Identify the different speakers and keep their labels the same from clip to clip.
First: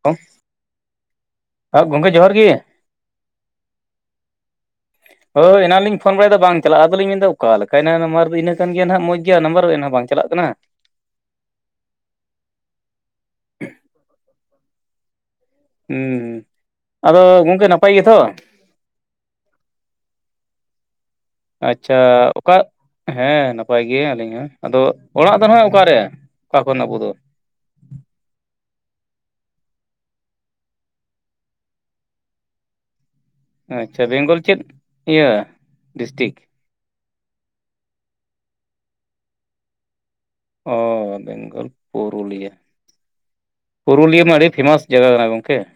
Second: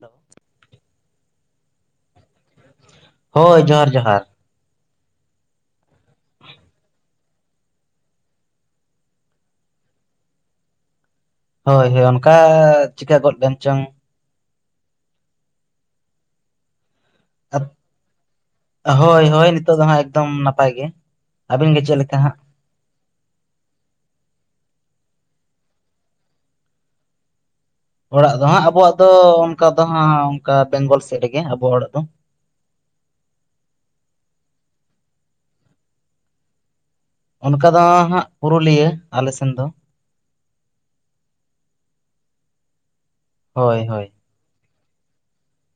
Speaker 1: Hello.
Speaker 2: [inaudible] ᱜᱚᱢᱠᱮ ᱡᱚᱦᱟᱨ ᱜᱮ ᱾
Speaker 1: ᱦᱳᱭ ᱡᱚᱦᱟᱨ ᱡᱚᱦᱟᱨ ᱾
Speaker 2: ᱦᱳᱭ ᱮᱱᱟᱝ ᱞᱤᱧ ᱯᱷᱳᱱ ᱵᱟᱲᱟᱭᱮᱫᱟ ᱵᱟᱝ ᱪᱟᱞᱟᱜᱟ ᱾ ᱟᱫᱚᱞᱤᱧ ᱢᱮᱱ ᱮᱫᱟ ᱚᱠᱟ ᱞᱮᱠᱟ ᱮᱱᱟ ᱱᱟᱢᱱᱟᱨ ᱫᱚ ᱤᱱᱟᱹ ᱠᱟᱱ ᱜᱮᱭᱟ ᱱᱟᱦᱟᱜ ᱢᱚᱸᱡᱽ ᱜᱮᱭᱟ, ᱱᱟᱢᱵᱟᱨ ᱮᱱᱦᱚᱸ ᱵᱟᱝ ᱪᱟᱞᱟᱜ ᱠᱟᱱᱟ ᱾
Speaker 1: ᱦᱳᱭ ᱦᱳᱭ ᱚᱱᱠᱟ ᱪᱤᱠᱟᱹ ᱜᱚᱫ ᱞᱮᱱ ᱪᱚᱝ ᱾
Speaker 2: ᱦᱩᱸᱻ
Speaker 1: [inaudible] ᱦᱳᱭ ᱦᱳᱭ ᱱᱤᱛᱚᱜ ᱫᱚ ᱦᱟᱸᱜ ᱮᱠᱫᱚᱢ ᱱᱟᱯᱟᱭ ᱜᱮ ᱾
Speaker 2: ᱟᱪᱪᱷᱟ, ᱚᱠᱟ ᱦᱮᱸ ᱱᱟᱯᱟᱭ ᱜᱮ ᱟᱹᱞᱤᱧ ᱦᱚᱸ ᱾ ᱟᱫᱚ ᱚᱲᱟᱜ ᱫᱚ ᱱᱟᱜ ᱚᱠᱟ ᱨᱮ ᱚᱠᱟ ᱠᱷᱚᱱ ᱟᱵᱚ ᱫᱚ?
Speaker 1: ᱚᱲᱟᱜ ᱫᱚ ᱦᱟᱸᱜ ᱟᱵᱚᱣᱟᱜ ᱫᱚ ᱚᱱᱠᱟ ᱫᱚ ᱦᱟᱸᱜ ᱚᱱᱠᱟ ᱵᱮᱝᱜᱚᱞ ᱥᱮᱫ ᱨᱮᱜᱮ ᱟᱵᱚᱣᱟᱜ ᱚᱲᱟᱜ ᱫᱚ ᱾
Speaker 2: ᱟᱪᱪᱷᱟ, ᱵᱮᱝᱜᱚᱞ ᱪᱮᱫ ᱤᱭᱟᱹ ᱰᱤᱥᱴᱤᱠ?
Speaker 1: ᱚᱱᱠᱟ ᱫᱚ ᱦᱟᱸᱜ ᱯᱩᱨᱩᱞᱤᱭᱟᱹ ᱟᱞᱮ ᱥᱮᱱ ᱫᱚ ᱾
Speaker 2: ᱚ, ᱵᱮᱝᱜᱚᱞ ᱯᱩᱨᱩᱞᱤᱭᱟᱹ
Speaker 1: ᱦᱳᱭ
Speaker 2: ᱾
Speaker 1: ᱦᱳᱭ
Speaker 2: ᱯᱩᱨᱩᱞᱤᱭᱟᱹ ᱢᱟ ᱟᱹᱰᱤ ᱯᱷᱮᱢᱟᱥ ᱡᱟᱭᱜᱟ ᱠᱟᱱᱟ ᱜᱚᱢᱠᱮ ᱾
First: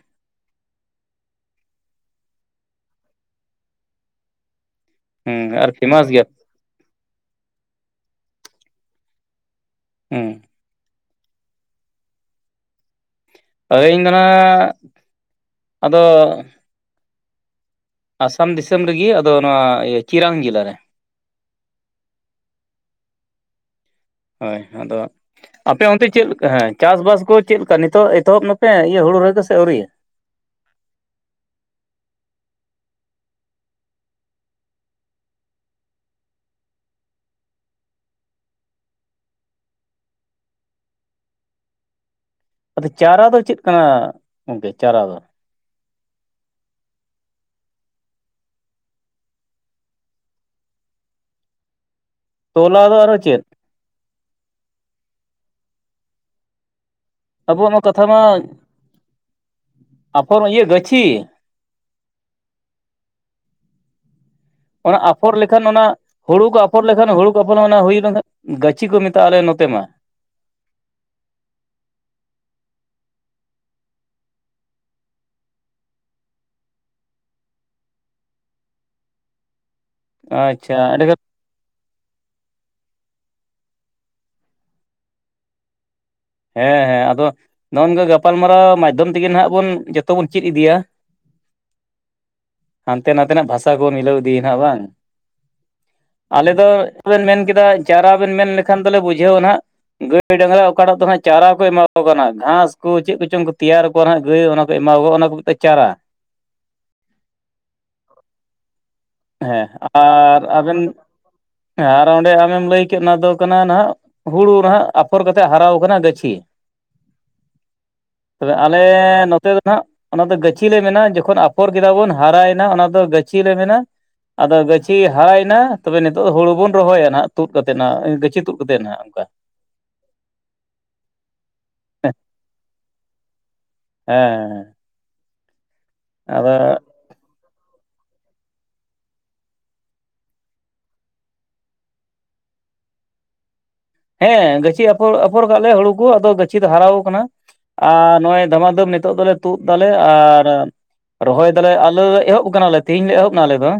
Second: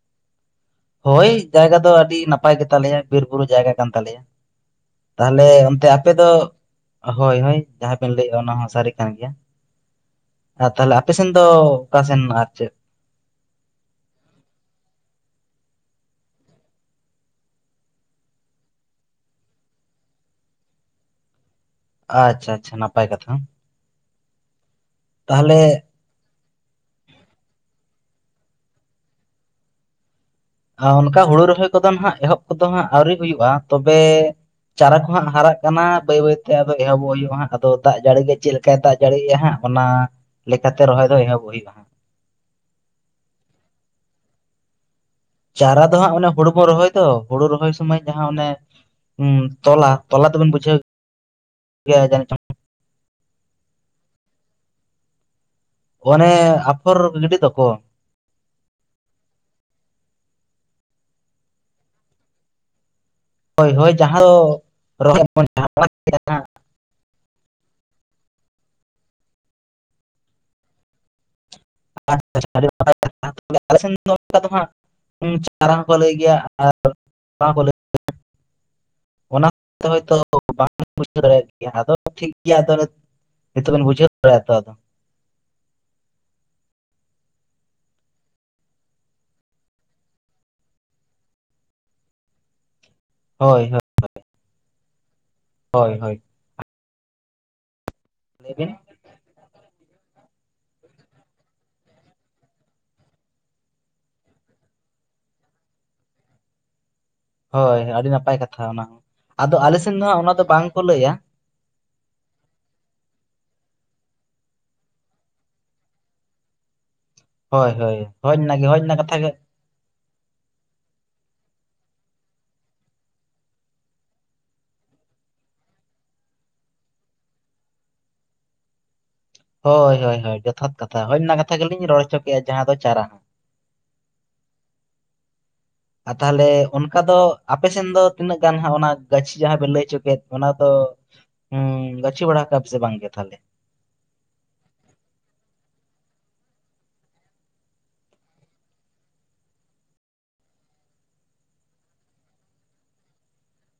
Speaker 1: ᱦᱳᱭ ᱡᱟᱭᱜᱟ ᱫᱚ ᱟᱹᱰᱤ ᱱᱟᱯᱟᱭ ᱜᱮ ᱛᱟᱞᱮᱭᱟ ᱾ ᱵᱤᱨ ᱵᱩᱨᱩ ᱡᱟᱭᱜᱟ ᱠᱟᱱ ᱛᱟᱞᱮᱭᱟ ᱾
Speaker 2: ᱦᱩᱸ
Speaker 1: ᱛᱟᱦᱞᱮ
Speaker 2: ᱟᱨ
Speaker 1: ᱚᱱᱛᱮ
Speaker 2: ᱯᱷᱮᱢᱟᱥ
Speaker 1: ᱟᱯᱮ
Speaker 2: ᱜᱮᱭᱟ
Speaker 1: ᱫᱚ ᱦᱳᱭ ᱦᱳᱭ ᱡᱟᱦᱟᱸ ᱵᱮᱱ ᱞᱟᱹᱭᱮᱫᱼᱟ ᱚᱱᱟ ᱦᱚᱸ ᱥᱟᱹᱨᱤ ᱠᱟᱱ ᱜᱮᱭᱟ
Speaker 2: ᱦᱩᱸ
Speaker 1: ᱾ ᱟᱨ ᱛᱟᱦᱚᱞᱮ ᱟᱯ ᱟᱯᱮ ᱥᱮᱱ ᱫᱚ ᱚᱠᱟ ᱥᱮᱱ ᱟᱨ ᱪᱮᱫ?
Speaker 2: ᱟᱹᱞᱤᱧ ᱫᱚ ᱱᱟᱦᱟᱜ [inaudible] ᱟᱫᱚ ᱟᱥᱟᱢ ᱫᱤᱥᱚᱢ ᱨᱮᱜᱮ ᱟᱫᱚ ᱱᱚᱣᱟ ᱤᱭᱟᱹ ᱪᱤᱨᱟᱱ ᱡᱮᱞᱟ ᱨᱮ ᱾
Speaker 1: ᱟᱪᱪᱷᱟ ᱟᱪᱪᱷᱟ ᱱᱟᱯᱟᱭ ᱠᱟᱛᱷᱟ ᱾
Speaker 2: ᱦᱳᱭ, ᱟᱫᱚ ᱟᱯᱮ ᱚᱱᱛᱮ ᱪᱮᱫ ᱞᱮᱠᱟ? ᱦᱮᱸ ᱪᱟᱥᱵᱟᱥ ᱠᱚ ᱪᱮᱫ ᱞᱮᱠᱟ ᱱᱤᱛᱚᱜ ᱮᱛᱚᱦᱚᱵ ᱮᱱᱟ ᱯᱮ, ᱤᱭᱟᱹ ᱦᱩᱲᱩ ᱨᱚᱦᱚᱭ ᱥᱮ ᱟᱹᱣᱨᱤᱭᱟᱹ?
Speaker 1: ᱟᱨ ᱚᱱᱠᱟ ᱦᱩᱲᱩ ᱨᱚᱦᱚᱭ ᱠᱚᱫᱚ ᱱᱟᱦᱟᱜ ᱮᱦᱚᱵ ᱠᱚᱫᱚ ᱦᱟᱸᱜ ᱟᱹᱣᱨᱤ ᱦᱩᱭᱩᱜᱼᱟ, ᱛᱚᱵᱮ ᱪᱟᱨᱟ ᱠᱚ ᱦᱟᱸᱜ ᱦᱟᱨᱟᱜ ᱠᱟᱱᱟ ᱵᱟᱹᱭ ᱵᱟᱹᱭᱛᱮ ᱾ ᱟᱫᱚ ᱮᱦᱚᱵᱚᱜ ᱦᱩᱭᱩᱜᱼᱟ ᱦᱟᱸᱜ, ᱟᱫᱚ ᱫᱟᱜ ᱡᱟᱹᱲᱤ ᱜᱮ ᱪᱮᱫ ᱪᱮᱫᱠᱟᱭ ᱫᱟᱜ ᱡᱟᱹᱲᱤᱭᱮᱜᱼᱟ ᱦᱟᱸᱜ ᱾ ᱚᱱᱟ ᱞᱮᱠᱟ ᱛᱮ ᱨᱚᱦᱚᱭ ᱫᱚ ᱮᱦᱚᱵ ᱦᱩᱭᱩᱜᱼᱟ ᱦᱟᱸᱜ ᱾
Speaker 2: ᱟᱫᱚ ᱪᱟᱨᱟ ᱫᱚ ᱪᱮᱫ ᱠᱟᱱᱟ ᱜᱚᱝᱠᱮ ᱪᱟᱨᱟ ᱫᱚ?
Speaker 1: ᱪᱟᱨᱟ ᱫᱚ ᱦᱟᱸᱜ ᱚᱱᱮ ᱦᱩᱲᱩ ᱵᱚᱱ ᱨᱚᱦᱚᱭ ᱫᱚ, ᱦᱩᱲᱩ ᱨᱚᱦᱚᱭ ᱥᱚᱢᱚᱭ ᱡᱟᱦᱟᱸ ᱚᱱᱮ ᱦᱩᱸ ᱛᱚᱞᱟ, ᱛᱚᱞᱟ ᱫᱚ ᱵᱮᱱ ᱵᱩᱡᱷᱟᱹᱣ ᱜᱮᱭᱟ ᱡᱟᱹᱱᱤᱡ ᱪᱚᱝ ᱾
Speaker 2: ᱛᱚᱞᱟ ᱫᱚ ᱟᱨᱦᱚ ᱪᱮᱫ?
Speaker 1: ᱚᱱᱮ ᱟᱯᱷᱚᱨ ᱜᱤᱰᱤ ᱫᱚᱠᱚ ᱾
Speaker 2: [unintelligible] ᱟᱯᱷᱚᱨ ᱤᱭᱟᱹ ᱜᱟᱹᱪᱷᱤ?
Speaker 1: ᱦᱳᱭ ᱦᱳᱭ, ᱡᱟᱦᱟᱸ ᱫᱚ
Speaker 2: ᱚᱱᱟ
Speaker 1: ᱨᱚᱦᱚᱭ
Speaker 2: ᱟᱯᱷᱚᱨ
Speaker 1: ᱟᱵᱚᱱ
Speaker 2: ᱞᱮᱠᱷᱟᱱ ᱚᱱᱟ
Speaker 1: ᱡᱟᱦᱟᱸ᱾
Speaker 2: ᱦᱩᱲᱩ ᱠᱚ ᱟᱯᱷᱚᱨ ᱞᱮᱠᱷᱟᱱ ᱦᱩᱲᱩ ᱠᱚ ᱟᱯᱷᱚᱨ ᱚᱱᱟ ᱦᱩᱭ ᱞᱮᱱᱠᱷᱟᱱ ᱜᱟᱹᱪᱷᱤ ᱠᱚ ᱢᱮᱛᱟᱜ ᱟᱞᱮ ᱱᱚᱛᱮ ᱢᱟ ᱾ [inaudible]
Speaker 1: [unintelligible] ᱟᱞᱮ ᱥᱮᱱ ᱫᱚ ᱚᱱᱠᱟ ᱫᱚ ᱦᱟᱸᱜ ᱪᱟᱨᱟ ᱦᱚᱸᱠᱚ ᱞᱟᱹᱭ ᱜᱮᱭᱟ ᱟᱨ [unintelligible] ᱛᱚ ᱦᱳᱭᱛᱚ ᱵᱟᱢ
Speaker 2: ᱟᱪᱪᱷᱟ ᱮᱸᱰᱮᱠᱷᱟᱱ
Speaker 1: ᱵᱩᱡᱷᱟᱹᱣ [unintelligible] ᱟᱫᱚ ᱴᱷᱤᱠ ᱜᱮᱭᱟ ᱾ ᱟᱫᱚ ᱱᱤᱛᱚᱜ ᱵᱤᱱ ᱵᱩᱡᱷᱟᱹᱣ ᱫᱟᱲᱮᱭᱟᱜ-ᱟ ᱛᱚ ᱟᱫᱚ ᱾
Speaker 2: ᱦᱮᱸ ᱦᱮᱸ ᱟᱫᱚ ᱱᱚᱜᱼ ᱱᱚᱝᱠᱟ ᱜᱟᱯᱟᱞᱢᱟᱨᱟᱣ ᱢᱟᱫᱽᱫᱷᱚᱢ ᱛᱮᱜᱮ ᱱᱟᱜ ᱵᱚᱱ ᱡᱚᱛᱚ ᱵᱚᱱ ᱪᱮᱫ ᱤᱫᱤᱭᱟ ᱦᱟᱱᱛᱮ ᱱᱟᱛᱮᱱᱟᱜ
Speaker 1: ᱦᱳᱭ
Speaker 2: ᱵᱷᱟᱥᱟ ᱠᱚ
Speaker 1: ᱦᱳᱭ
Speaker 2: ᱢᱤᱞᱟᱹᱣ ᱤᱫᱤᱭᱮᱱᱟ ᱵᱟᱝ
Speaker 1: ᱦᱳᱭ ᱦᱳᱭ
Speaker 2: ᱟᱞᱮ ᱫᱚ ᱡᱟᱦᱟᱸ ᱵᱮᱱ ᱢᱮᱱ ᱠᱮᱫᱟ ᱪᱟᱨᱟ ᱵᱮᱱ ᱢᱮᱱ
Speaker 1: ᱞᱟᱹᱭ ᱵᱤᱱ
Speaker 2: ᱞᱮᱠᱷᱟᱱ ᱫᱚᱞᱮ ᱵᱩᱡᱷᱟᱹᱣᱟ ᱱᱟᱦᱟᱜ ᱜᱟᱹᱭ ᱰᱟᱝᱨᱟ ᱚᱠᱟᱴᱟᱜ ᱫᱚ ᱦᱟᱸᱜ ᱪᱟᱨᱟ ᱠᱚ ᱮᱢᱟᱣ ᱟᱠᱚ ᱠᱟᱱᱟ ᱜᱷᱟᱥ ᱠᱚ ᱪᱮᱫ ᱠᱚᱪᱚᱝ ᱠᱚ ᱛᱮᱭᱟᱨ ᱟᱠᱚᱣᱟ ᱦᱟᱸᱜ ᱜᱟᱹᱭ ᱚᱱᱟ ᱠᱚ ᱮᱢᱟ ᱠᱚᱣᱟ ᱚᱱᱟ ᱠᱚ ᱢᱮᱛᱟᱜ-ᱟ ᱪᱟᱨᱟ
Speaker 1: ᱦᱳᱭ ᱟᱹᱰᱤ ᱱᱟᱯᱟᱭ ᱠᱟᱛᱷᱟ ᱚᱱᱟ ᱦᱚᱸ ᱟᱫᱚ
Speaker 2: ᱦᱮᱸ
Speaker 1: ᱟᱞᱮᱥᱮᱱ ᱫᱚ ᱦᱟᱸᱜ ᱚᱱᱟ ᱫᱚ ᱵᱟᱝ ᱠᱚ ᱞᱟᱹᱭᱟ
Speaker 2: ᱦᱮᱸ ᱟᱨ ᱚᱸᱰᱮ ᱟᱢᱮᱢ ᱞᱟᱹᱭ ᱠᱮᱫ ᱚᱱᱟ ᱫᱚ ᱠᱟᱱᱟ ᱱᱟᱦᱟᱜ ᱦᱩᱲᱩ ᱱᱟᱼᱦᱟᱸᱜ ᱟᱯᱷᱚᱨ ᱠᱟᱛᱮᱜ ᱦᱟᱨᱟᱣ ᱠᱟᱱᱟ ᱜᱟᱹᱪᱷᱤ
Speaker 1: ᱦᱳᱭ ᱦᱳᱭ ᱦᱳᱭ ᱚᱱᱟ ᱜᱮ ᱦᱳᱭ ᱚᱱᱟ ᱠᱟᱛᱷᱟ ᱜᱮ
Speaker 2: ᱱᱟᱜ ᱚᱱᱟ ᱫᱚ ᱜᱟᱹᱪᱷᱤ ᱞᱮ ᱢᱮᱱᱟ ᱡᱚᱠᱷᱚᱱ ᱟᱯᱷᱚᱨ ᱠᱮᱫᱟ ᱵᱚᱱ ᱦᱟᱨᱟᱭᱮᱱᱟ ᱚᱱᱟ ᱫᱚ ᱜᱟᱹᱪᱷᱤ ᱞᱮ ᱢᱮᱱᱟ ᱟᱫᱚ ᱜᱟᱹᱪᱷᱤ ᱦᱟᱨᱟᱭᱮᱱᱟ ᱛᱚᱵᱮ ᱱᱤᱛᱚᱜ ᱫᱚ ᱦᱩᱲᱩ ᱵᱚᱱ ᱨᱚᱦᱚᱭᱟ ᱱᱟᱦᱱᱟᱜ ᱛᱩᱫ ᱠᱟᱛᱮ ᱜᱟᱹᱪᱷᱤ ᱛᱩᱫ ᱠᱟᱛᱮ ᱱᱟᱦᱱᱟᱜ ᱚᱱᱠᱟ
Speaker 1: ᱦᱳᱭ ᱦᱳᱭ ᱦᱳᱭ ᱡᱚᱛᱷᱟᱛ ᱠᱟᱛᱷᱟ ᱦᱳᱭ ᱚᱱᱟ ᱠᱟᱛᱷᱟ ᱜᱮᱞᱤᱧ ᱨᱚᱲ ᱦᱚᱪᱚ ᱠᱮᱫᱼᱟ ᱡᱟᱦᱟᱸ ᱫᱚ ᱪᱟᱨᱟ ᱦᱚᱸ
Speaker 2: ᱦᱮᱸᱻ
Speaker 1: ᱟᱨ ᱛᱟᱦᱚᱞᱮ ᱚᱱ ᱚᱱᱠᱟ ᱫᱚ ᱟᱯᱮ ᱥᱮᱱ ᱫᱚ ᱛᱤᱱᱟᱹᱜ ᱜᱟᱱ ᱦᱟᱸᱜ ᱚᱱᱟ ᱜᱟᱹᱪᱷᱤ ᱡᱟᱦᱟᱸ ᱵᱮᱱ ᱞᱟᱹᱭ ᱦᱚᱪᱚ ᱠᱮᱫ ᱚᱱᱟ ᱫᱚ ᱦᱩᱸ ᱜᱟᱹᱪᱷᱤ ᱵᱟᱲᱟ ᱠᱟᱜ ᱟᱯᱮ ᱥᱮ ᱵᱟᱝ ᱜᱮ ᱛᱟᱞᱦᱮ?
Speaker 2: ᱦᱮᱸ ᱜᱟᱹᱪᱷᱤ ᱟᱯᱷᱚᱨ ᱟᱯᱷᱚᱨ ᱠᱟᱫ ᱟᱞᱮ ᱦᱩᱲᱩ ᱠᱚ ᱟᱫᱚ ᱜᱟᱹᱪᱷᱤ ᱫᱚ ᱦᱟᱨᱟᱣ ᱟᱠᱟᱱᱟ ᱟᱨ ᱱᱚᱜᱼᱚᱭ ᱫᱷᱟᱢᱟᱫᱩᱢ ᱱᱤᱛᱳᱜ ᱫᱚᱞᱮ ᱛᱩᱫ ᱫᱟᱞᱮ ᱟᱨ ᱨᱚᱦᱚᱭ ᱫᱟᱞᱮ ᱟᱞᱮ ᱞᱮ ᱮᱦᱚᱵ ᱟᱠᱟᱱᱟᱞᱮ ᱛᱮᱦᱤᱧ ᱞᱮ ᱮᱦᱚᱵ ᱱᱟ ᱟᱞᱮ ᱫᱚ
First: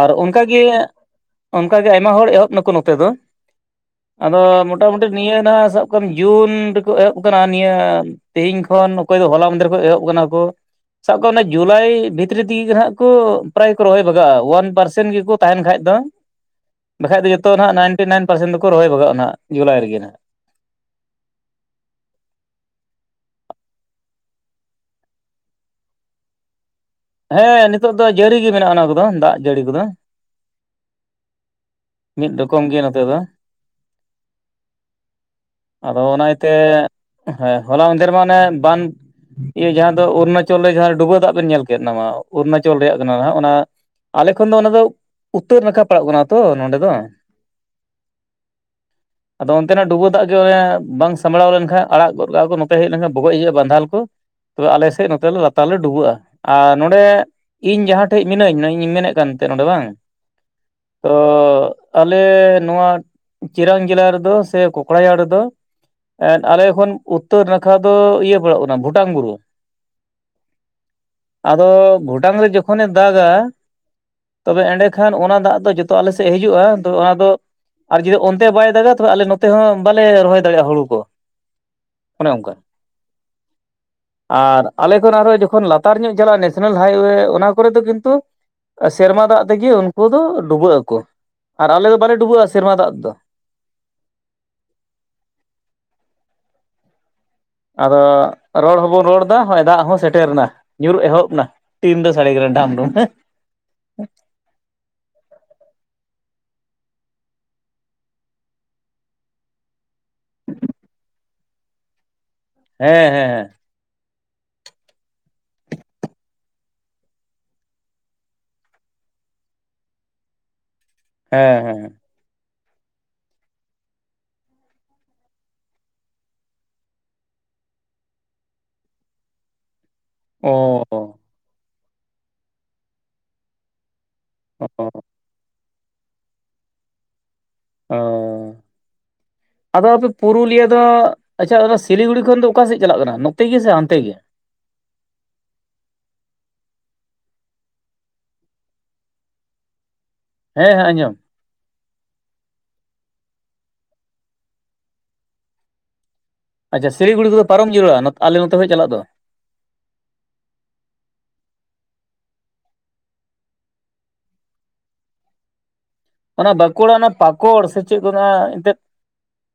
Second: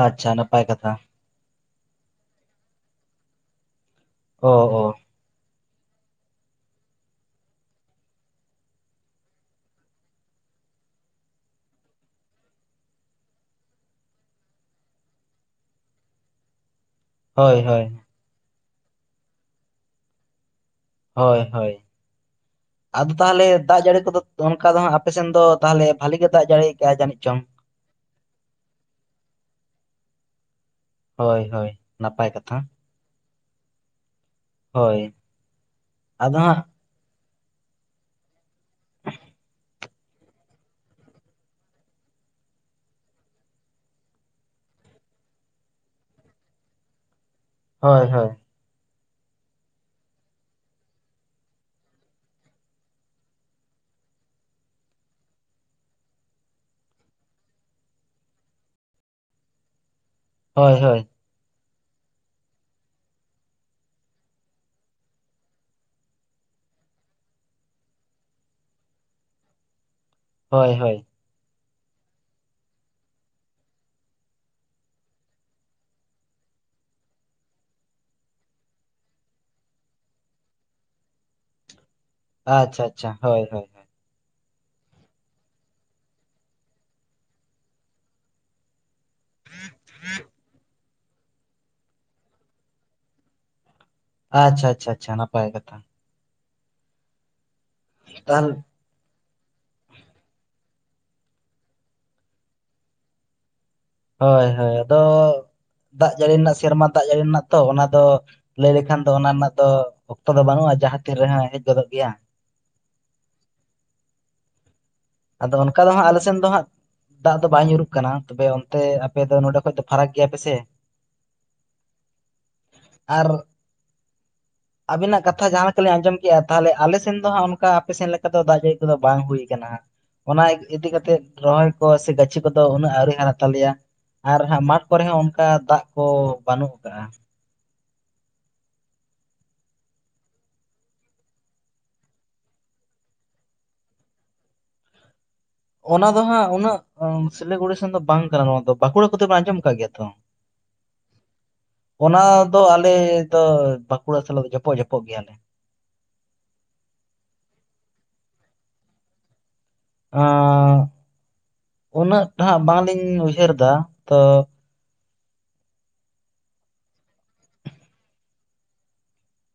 Speaker 2: ᱟᱨ ᱚᱱᱠᱟᱜᱮ
Speaker 1: ᱱᱟᱯᱟᱭ ᱠᱟᱛᱷᱟ
Speaker 2: ᱚᱱᱠᱟᱜᱮ ᱟᱭᱢᱟ ᱦᱚᱲ ᱮᱦᱚᱵ ᱱᱟᱠᱚ ᱱᱚᱛᱮ ᱫᱚ ᱟᱫᱚ
Speaker 1: ᱚ ᱚ
Speaker 2: ᱢᱚᱴᱟᱢᱩᱴᱤ ᱱᱤᱭᱟᱹ ᱱᱟ ᱥᱟᱵ ᱠᱟᱜ ᱢᱮ ᱡᱩᱱ ᱨᱮᱠᱚ ᱮᱦᱚᱵ ᱟᱠᱟᱱᱟ ᱱᱤᱭᱟᱹ ᱛᱮᱦᱤᱧ ᱠᱷᱚᱱ ᱚᱠᱚᱭ ᱫᱚ ᱦᱚᱞᱟ ᱢᱟᱦᱫᱮᱨ ᱠᱷᱚᱱ ᱮᱦᱚᱵ ᱟᱠᱟᱱᱟ ᱠᱚ ᱥᱟᱵ ᱠᱟᱜ ᱢᱮ ᱡᱩᱞᱟᱭ ᱵᱷᱤᱛᱨᱤ ᱛᱮᱜᱮ ᱦᱟᱸᱜ ᱠᱚ ᱯᱨᱟᱭ ᱠᱚ ᱨᱚᱦᱚᱭ ᱵᱷᱟᱜᱟᱜᱼᱟ ᱳᱣᱟᱱ ᱯᱟᱨᱥᱮᱱ ᱜᱮᱠᱚ ᱛᱟᱦᱮᱱ ᱠᱷᱟᱡ ᱫᱚ ᱵᱟᱠᱷᱟᱡ ᱫᱚ ᱡᱚᱛᱚ
Speaker 1: ᱦᱳᱭ
Speaker 2: ᱟᱸᱜ
Speaker 1: ᱦᱳᱭ
Speaker 2: ᱱᱟᱭᱤᱱᱴᱤ ᱱᱟᱭᱤᱱ ᱯᱟᱨᱥᱮᱱ ᱫᱚᱠᱚ ᱨᱚᱦᱚᱭ ᱵᱷᱟᱜᱟᱜᱼᱟ ᱦᱟᱸᱜ ᱡᱩᱞᱟᱭ ᱨᱮᱜᱮ ᱱᱟᱼᱦᱟᱸᱜ
Speaker 1: ᱦᱳᱭ ᱦᱳᱭ ᱟᱫᱚ ᱛᱟᱞᱦᱮ ᱫᱟᱜ ᱡᱟᱹᱲᱤ ᱠᱚᱫᱚ ᱚᱱᱠᱟ ᱫᱚ ᱦᱟᱸᱜ ᱟᱯᱮᱥᱱ ᱫᱚ ᱛᱟᱞᱦᱮ ᱵᱷᱟᱹᱞᱤ ᱜᱮ ᱫᱟᱜ ᱡᱟᱹᱲᱤ ᱠᱟᱜᱼᱟᱭ ᱡᱟᱹᱱᱤᱡ? ᱪᱚᱝ?
Speaker 2: ᱦᱮᱸ ᱱᱤᱛᱚᱜ ᱫᱚ ᱡᱟᱹᱲᱤ ᱜᱮ ᱢᱮᱱᱟᱜᱼᱟ ᱚᱱᱟ ᱠᱚᱫᱚ ᱫᱟᱜ ᱡᱟᱹᱲᱤ ᱠᱚᱫᱚ
Speaker 1: ᱦᱳᱭ ᱦᱳᱭ ᱱᱟᱯᱟᱭ
Speaker 2: ᱢᱤᱫ
Speaker 1: ᱠᱟᱛᱷᱟ
Speaker 2: ᱨᱚᱠᱚᱢ ᱜᱮ ᱱᱚᱛᱮ ᱫᱚ।
Speaker 1: ᱦᱳᱭ
Speaker 2: ᱟᱫᱚ ᱚᱱᱟ ᱛᱮ ᱦᱮᱸ ᱦᱚᱞᱟ ᱢᱟᱫᱷᱮᱨ ᱢᱟ ᱚᱱᱮ ᱵᱟᱱ ᱤᱭᱟᱹ ᱡᱟᱦᱟᱸ ᱫᱚ ᱚᱨᱩᱱᱟᱪᱚᱞ ᱨᱮ ᱡᱟᱦᱟᱸ ᱰᱩᱵᱟᱹ ᱫᱟᱜ ᱵᱮᱱ ᱧᱮᱞ ᱠᱮᱫ ᱱᱚᱣᱟ ᱚᱨᱩᱱᱟᱪᱚᱞ ᱨᱮᱭᱟᱜ ᱠᱟᱱᱟ ᱦᱟᱸᱜ ᱚᱱᱟ ᱟᱞᱮ ᱠᱷᱚᱱ ᱫᱚ ᱚᱱᱟ ᱫᱚ ᱩᱛᱛᱚᱨ ᱱᱟᱠᱷᱟ ᱯᱟᱲᱟᱜ ᱠᱟᱱᱟ ᱛᱚ ᱱᱚᱰᱮ ᱫᱚ
Speaker 1: ᱦᱳᱭ ᱦᱳᱭ
Speaker 2: ᱴ [inaudible] ᱟᱫᱚ ᱚᱱᱛᱮᱱᱟᱜ ᱰᱩᱵᱟᱹ ᱫᱟᱜ ᱜᱮ ᱚᱱᱮ ᱵᱟᱝ ᱥᱟᱢᱵᱲᱟᱣ ᱞᱮᱱᱠᱷᱟᱱ ᱟᱲᱟᱜ ᱜᱚᱫ ᱠᱟᱜᱼᱟ ᱠᱚ ᱱᱚᱛᱮ ᱦᱮᱡ ᱞᱮᱱᱠᱷᱟᱱ ᱵᱚᱜᱚᱡ ᱦᱤᱡᱟᱹᱜᱼᱟ ᱵᱟᱸᱫᱷᱟ ᱠᱚ ᱛᱚᱵᱮ ᱟᱞᱮ ᱥᱮᱫ ᱱᱚᱛᱮ ᱞᱟᱛᱟᱨ ᱞᱮ ᱰᱩᱵᱟᱹᱜᱼᱟ ᱟᱨ ᱱᱚᱸᱰᱮ ᱤᱧ ᱡᱟᱦᱟᱸ ᱴᱷᱮᱡ ᱢᱤᱱᱟᱹᱧ ᱱᱚᱜᱼᱚᱭ ᱤᱧ ᱢᱮᱱᱮᱫ ᱠᱟᱱ ᱛᱟᱦᱮᱸ ᱱᱚᱰᱮ ᱵᱟᱝ
Speaker 1: ᱦᱳᱭ ᱦᱳᱭ
Speaker 2: ᱛᱚ ᱟᱞᱮ ᱱᱚᱣᱟ ᱪᱤᱨᱟᱱ ᱡᱮᱞᱟ ᱨᱮᱫᱚ ᱥᱮ ᱠᱚᱠᱲᱟᱡᱟᱲ ᱨᱮᱫᱚ ᱮᱸᱜ ᱟᱞᱮᱠᱷᱚᱱ ᱩᱛᱛᱚᱨ ᱱᱟᱠᱷᱟ ᱫᱚ ᱤᱭᱟᱹ ᱯᱟᱲᱟᱜ ᱠᱟᱱᱟ ᱵᱷᱩᱴᱟᱝ ᱵᱩᱨᱩ
Speaker 1: ᱦᱳᱭ ᱦᱳᱭ
Speaker 2: ᱟᱫᱚ ᱵᱷᱩᱴᱟᱝ ᱨᱮ ᱡᱚᱠᱷᱚᱱᱮ ᱫᱟᱜᱟ ᱛᱚᱵᱮ ᱮᱸᱰᱮᱠᱷᱟᱱ ᱚᱱᱟ ᱫᱟᱜ ᱫᱚ ᱡᱚᱛᱚ ᱟᱞᱮ ᱥᱮᱫ ᱦᱤᱡᱩᱜᱼᱟ ᱛᱚ ᱚᱱᱟ ᱫᱚ ᱟᱨ ᱡᱩᱫᱤ ᱚᱱᱛᱮ ᱦᱚᱸ ᱵᱟᱭ ᱫᱟᱜᱟ ᱛᱚᱵᱮ ᱟᱞᱮ ᱱᱚᱛᱮ ᱦᱚᱸ ᱵᱟᱞᱮ ᱨᱚᱦᱚᱭ ᱫᱟᱲᱮᱜᱼᱟ ᱦᱩᱲᱩ ᱠᱚ ᱚᱱᱮ ᱚᱱᱠᱟ
Speaker 1: ᱟᱪᱪᱷᱟ ᱟᱪᱪᱷᱟ ᱦᱳᱭ ᱦᱳᱭ ᱦᱳᱭ
Speaker 2: ᱟᱨ ᱟᱞᱮ ᱠᱷᱚᱱ ᱟᱨᱦᱚᱸ ᱡᱚᱠᱷᱚᱱ ᱞᱟᱛᱟᱨ ᱧᱚᱜ ᱪᱟᱞᱟᱜᱼᱟ ᱱᱮᱥᱱᱮᱞ ᱦᱟᱭᱚᱭᱮ ᱚᱱᱟ ᱠᱚᱨᱮ ᱫᱚ ᱠᱤᱱᱛᱩ ᱥᱮᱨᱢᱟ ᱫᱟᱜ ᱛᱮᱜᱮ ᱩᱱᱠᱩ ᱫᱚ ᱰᱩᱵᱟᱹᱜ ᱟᱠᱚ, ᱟᱨ ᱟᱞᱮ ᱫᱚ ᱵᱟᱞᱮ ᱰᱩᱵᱟᱹᱜᱼᱟ ᱥᱮᱨᱢᱟ ᱫᱟᱜ ᱛᱮᱫᱚ᱾
Speaker 1: ᱟᱪᱪᱷᱟ ᱟᱪᱪᱷᱟ ᱟᱪᱪᱷᱟ ᱱᱟᱯᱟᱭ ᱠᱟᱛᱷᱟ᱾
Speaker 2: ᱟᱫᱚ
Speaker 1: ᱛᱟᱦᱚᱞᱮ
Speaker 2: ᱨᱚᱲ ᱦᱚᱵᱚᱱ ᱨᱚᱲ ᱫᱟ ᱦᱚᱸᱭ ᱫᱟᱜ ᱦᱚᱸ ᱥᱮᱴᱮᱨᱮᱱᱟ ᱧᱩᱨᱩᱜ ᱮᱦᱚᱵ ᱱᱟ ᱴᱤᱢ ᱫᱚ ᱥᱟᱵᱮ ᱠᱟᱱᱟ ᱰᱷᱟᱢᱩ ᱵᱷᱤᱢ ᱦᱮᱸ᱾
Speaker 1: ᱦᱳᱭ ᱦᱳᱭ, ᱟᱫᱚ ᱫᱟᱜ ᱡᱟᱹᱲᱤ ᱨᱮᱱᱟᱜ ᱥᱮᱨᱢᱟ ᱫᱟᱜ ᱡᱟᱹᱲᱤ ᱨᱮᱱᱟᱜ ᱛᱚ ᱚᱱᱟ ᱫᱚ ᱞᱟᱹᱭ ᱞᱮᱠᱷᱟᱱ ᱫᱚ ᱚᱱᱟ ᱨᱮᱱᱟᱜ ᱫᱚ ᱚᱠᱛᱚ ᱫᱚ ᱵᱟᱹᱱᱩᱜᱼᱟ ᱡᱟᱦᱟᱸ ᱛᱤᱨ ᱨᱮᱦᱟᱸ ᱦᱮᱡ ᱜᱚᱫᱚᱜ ᱜᱮᱭᱟ᱾
Speaker 2: ᱦᱮᱸ ᱦᱮᱸ ᱦᱮᱸ᱾
Speaker 1: ᱟᱫᱚ ᱚᱱᱠᱟ ᱫᱚ ᱦᱟᱸᱜ ᱟᱞᱮ ᱥᱮᱱ ᱫᱚ ᱦᱟᱸᱜ ᱫᱟᱜ ᱫᱚ ᱵᱟᱭ ᱧᱩᱨᱩᱜ ᱠᱟᱱᱟ, ᱛᱚᱵᱮ ᱚᱱᱛᱮ ᱟᱯᱮ ᱫᱚ ᱱᱚᱰᱮ ᱠᱷᱚᱡ ᱫᱚ ᱯᱷᱟᱨᱟᱠ ᱜᱮᱭᱟ ᱯᱮᱥᱮ
Speaker 2: ᱦᱮᱸ ᱦᱮᱸ᱾
Speaker 1: ᱟᱨ ᱟᱵᱤᱱᱟᱜ ᱠᱟᱛᱷᱟ ᱡᱟᱦᱟᱸ ᱞᱮᱠᱟᱞᱤᱧ ᱟᱸᱡᱚᱢ ᱠᱮᱜᱼᱟ ᱛᱟᱦᱚᱞᱮ ᱟᱞᱮ ᱥᱮᱱ ᱫᱚ ᱦᱟᱸᱜ ᱚᱱᱠᱟ ᱟᱯᱮ ᱥᱮᱱ ᱞᱮᱠᱟ ᱫᱚ ᱫᱟᱜ ᱡᱟᱹᱲᱤ ᱠᱚᱫᱚ ᱵᱟᱝ ᱦᱩᱭ ᱠᱟᱱᱟ᱾ ᱚᱱᱟ ᱤᱫᱤ
Speaker 2: ᱚ
Speaker 1: ᱠᱟᱛᱮᱜ ᱨᱚᱦᱚᱭ ᱠᱚ ᱥᱮ ᱜᱟᱹᱪᱷᱤ ᱠᱚᱫᱚ ᱩᱱᱟᱹᱜ ᱟᱹᱣᱨᱤ ᱦᱟᱨᱟ ᱛᱟᱞᱮᱭᱟ, ᱟᱨ ᱦᱟᱸᱜ
Speaker 2: ᱚ
Speaker 1: ᱢᱟᱴᱷ ᱠᱚᱨᱮ ᱦᱚᱸ ᱚᱱᱠᱟ ᱫᱟᱜ ᱠᱚ ᱵᱟᱹᱱᱩᱜ ᱠᱟᱫᱜᱼᱟ᱾
Speaker 2: ᱚ ᱟᱫᱚ ᱟᱯᱮ ᱯᱩᱨᱩᱞᱤᱭᱟᱹ ᱫᱚ ᱟᱪᱪᱷᱟ ᱚᱱᱟ ᱥᱤᱞᱤᱜᱩᱲᱤ ᱠᱷᱚᱱ ᱫᱚ ᱚᱠᱟ ᱥᱮᱜ ᱪᱟᱞᱟᱜ ᱠᱟᱱᱟ ᱱᱚᱛᱮ ᱜᱮ ᱥᱮ ᱦᱟᱱᱛᱮ ᱜᱮ?
Speaker 1: ᱚᱱᱟ ᱫᱚ ᱦᱟᱸᱜ ᱩᱱᱟᱹᱜ ᱥᱤᱞᱜᱩᱲᱤ ᱥᱮᱱ ᱫᱚ ᱵᱟᱝ ᱠᱟᱱᱟ ᱱᱚᱣᱟ ᱫᱚ ᱵᱟᱸᱠᱩᱲᱟ ᱠᱚᱫᱚᱯᱮ ᱟᱸᱢᱚᱢ ᱟᱠᱟᱫ ᱜᱮᱭᱟ ᱛᱚ?
Speaker 2: ᱦᱮᱸ ᱦᱮᱸ ᱟᱸᱡᱚᱢ᱾
Speaker 1: ᱚᱱᱟ ᱫᱚ ᱟᱞᱮ ᱫᱚ ᱵᱟᱸᱠᱩᱲᱟ ᱥᱟᱞᱟᱜ ᱫᱚ ᱡᱷᱚᱯᱚᱜ ᱡᱷᱚᱯᱚᱜ ᱜᱮᱭᱟᱞᱮ᱾
Speaker 2: ᱟᱪᱪᱷᱟ ᱥᱤᱞᱤᱜᱩᱲᱤ ᱠᱚᱫᱚ ᱯᱟᱨᱚᱢ ᱡᱚᱲᱩᱲᱟ ᱟᱞᱮ ᱱᱚᱛᱮ ᱠᱷᱚᱡ ᱪᱟᱞᱟᱜ ᱫᱚ?
Speaker 1: ᱦᱟᱸ ᱩᱱᱟᱹᱜ ᱦᱟᱸᱜ ᱵᱟᱝᱞᱤᱧ ᱩᱭᱦᱟᱹᱨ ᱫᱟ, ᱛᱚ
Speaker 2: ᱚᱱᱟ ᱵᱟᱸᱠᱩᱲᱟ ᱚᱱᱟ ᱯᱟᱠᱚᱲ ᱥᱮ ᱪᱮᱫ ᱠᱚ ᱢᱮᱛᱟᱜᱼᱟ ᱮᱱᱛᱮᱫ?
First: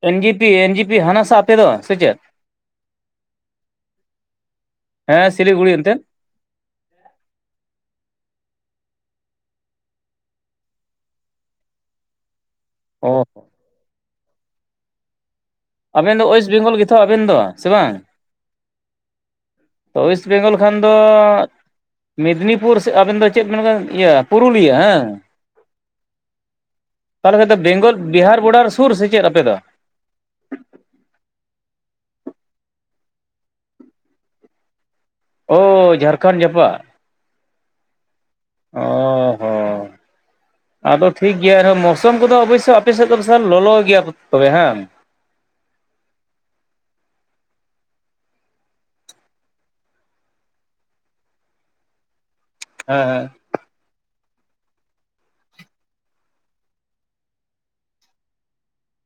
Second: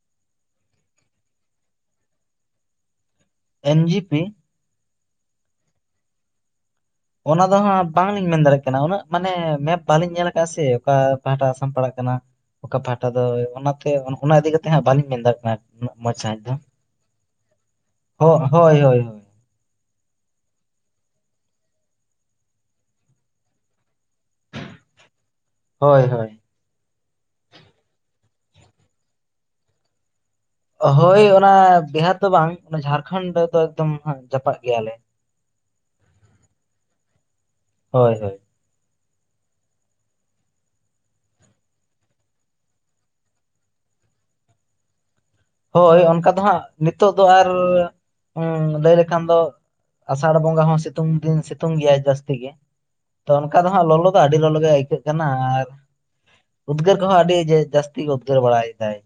Speaker 2: N G P N G P ᱦᱟᱸᱱᱟ ᱥᱟᱜ ᱟᱯᱮ ᱫᱚ ᱥᱮ ᱪᱮᱫ?
Speaker 1: ᱮᱱ ᱡᱤ ᱯᱤ?
Speaker 2: ᱦᱮᱸ ᱥᱤᱞᱤᱜᱩᱲᱤ ᱮᱱᱛᱮ?
Speaker 1: ᱚᱱᱟ ᱫᱚ ᱦᱟᱸᱜ ᱵᱟᱝᱞᱤᱧ ᱢᱮᱱ ᱫᱟᱲᱮᱜ ᱠᱟᱱᱟ ᱩᱱᱟᱹᱜ ᱢᱟᱱᱮ ᱢᱮᱯ ᱵᱟᱞᱤᱧ ᱧᱮᱞ ᱠᱟᱜᱼᱟ ᱥᱮ ᱚᱠᱟ ᱯᱟᱦᱴᱟ ᱟᱥᱟᱢ ᱯᱟᱲᱟᱜ ᱠᱟᱱᱟ, ᱚᱠᱟ ᱯᱟᱦᱟᱴᱟ
Speaker 2: ᱚ
Speaker 1: ᱫᱚ ᱚᱱᱟᱛᱮ ᱚᱱᱟ ᱤᱫᱤ ᱠᱟᱛᱮᱜ ᱦᱟᱸᱜ ᱵᱟᱹᱞᱤᱧ ᱢᱮᱱ ᱫᱟᱲᱭᱟᱜ ᱠᱟᱱᱟ᱾ ᱩᱱᱟᱹᱜ ᱢᱚᱸᱡᱽ
Speaker 2: ᱟᱵᱮᱱ ᱫᱚ ᱳᱭᱮᱥᱴ ᱵᱮᱝᱜᱚᱞ ᱜᱮᱛᱷᱚ ᱟᱵᱮᱱ ᱫᱚ ᱥᱮ ᱵᱟᱝ?
Speaker 1: ᱦᱚᱜ ᱦᱳᱭ ᱦᱳᱭ ᱦᱳᱭ᱾
Speaker 2: ᱛᱚ ᱚᱭᱮᱥᱴ ᱵᱮᱝᱜᱚᱞ ᱠᱷᱟᱱ ᱫᱚ ᱢᱮᱫᱽᱱᱤᱯᱩᱨ ᱥᱮ ᱟᱵᱮᱱ ᱫᱚ ᱪᱮᱫ ᱵᱮᱱ ᱤᱭᱟᱹ ᱯᱩᱨᱩᱞᱤᱭᱟᱹ ᱦᱮᱸ?
Speaker 1: ᱦᱳᱭ ᱦᱳᱭ᱾
Speaker 2: ᱛᱟᱦᱚᱞᱮ ᱠᱷᱟᱡ ᱫᱚ ᱵᱮᱝᱜᱚᱞ ᱵᱤᱦᱟᱨ ᱵᱚᱰᱟᱨ ᱥᱩᱨ ᱥᱮ ᱪᱮᱫ ᱟᱯᱮ ᱫᱚ?
Speaker 1: ᱦᱳᱭ ᱚᱱᱟ ᱵᱤᱦᱟᱨ ᱫᱚ ᱵᱟᱝ ᱚᱱᱟ ᱡᱷᱟᱨᱠᱷᱚᱸᱰ ᱨᱮᱫᱚ ᱮᱠᱫᱚᱢ ᱦᱟᱸᱜ ᱡᱟᱯᱟᱜ ᱜᱮᱭᱟᱞᱮ᱾
Speaker 2: ᱚ ᱡᱷᱟᱨᱠᱷᱚᱱᱰ ᱡᱟᱯᱟᱜ
Speaker 1: ᱦᱳᱭ ᱦᱳᱭ
Speaker 2: ᱚ ᱦᱚ᱾ ᱟᱫᱚ ᱴᱷᱤᱠ ᱜᱮᱭᱟ ᱮᱱᱨᱮᱦᱚᱸ ᱢᱳᱥᱢ ᱠᱚᱫᱚ ᱚᱵᱚᱥᱥᱳᱭ ᱟᱯᱮᱥᱮᱡ ᱫᱚ ᱵᱤᱥᱟᱞ ᱞᱚᱞᱚ ᱜᱮᱭᱟ ᱛᱚᱵᱮ ᱦᱮᱸ ᱟᱝ?
Speaker 1: ᱦᱳᱭ ᱚᱱᱠᱟ ᱫᱚ ᱦᱟᱸᱜ ᱱᱤᱛᱚᱜ ᱫᱚ ᱟᱨ ᱞᱟᱹᱭ ᱞᱮᱠᱷᱟᱱ ᱫᱚ ᱟᱥᱟᱲ ᱵᱚᱸᱜᱟ ᱦᱚᱸ ᱥᱤᱛᱩᱝ ᱫᱤᱱ ᱥᱤᱛᱩᱝ ᱜᱮᱭᱟᱭ ᱡᱟᱹᱥᱛᱤ ᱜᱮ,
Speaker 2: ᱦᱮ ᱦᱮ᱾
Speaker 1: ᱛᱚ ᱚᱱᱠᱟ ᱫᱚ ᱦᱟᱸᱜ ᱞᱚᱞᱚ ᱫᱚ ᱟᱹᱰᱤ ᱞᱚᱞᱚ ᱜᱮ ᱟᱹᱭᱠᱟᱹᱜ ᱠᱟᱱᱟ ᱟᱨ ᱩᱫᱽᱜᱟᱹᱨ ᱠᱚᱦᱚᱸ ᱟᱹᱰᱤ ᱡᱟᱹᱥᱛᱤ ᱜᱮ ᱩᱫᱽᱜᱟᱹᱨ ᱵᱟᱲᱟᱭ ᱫᱟᱭ᱾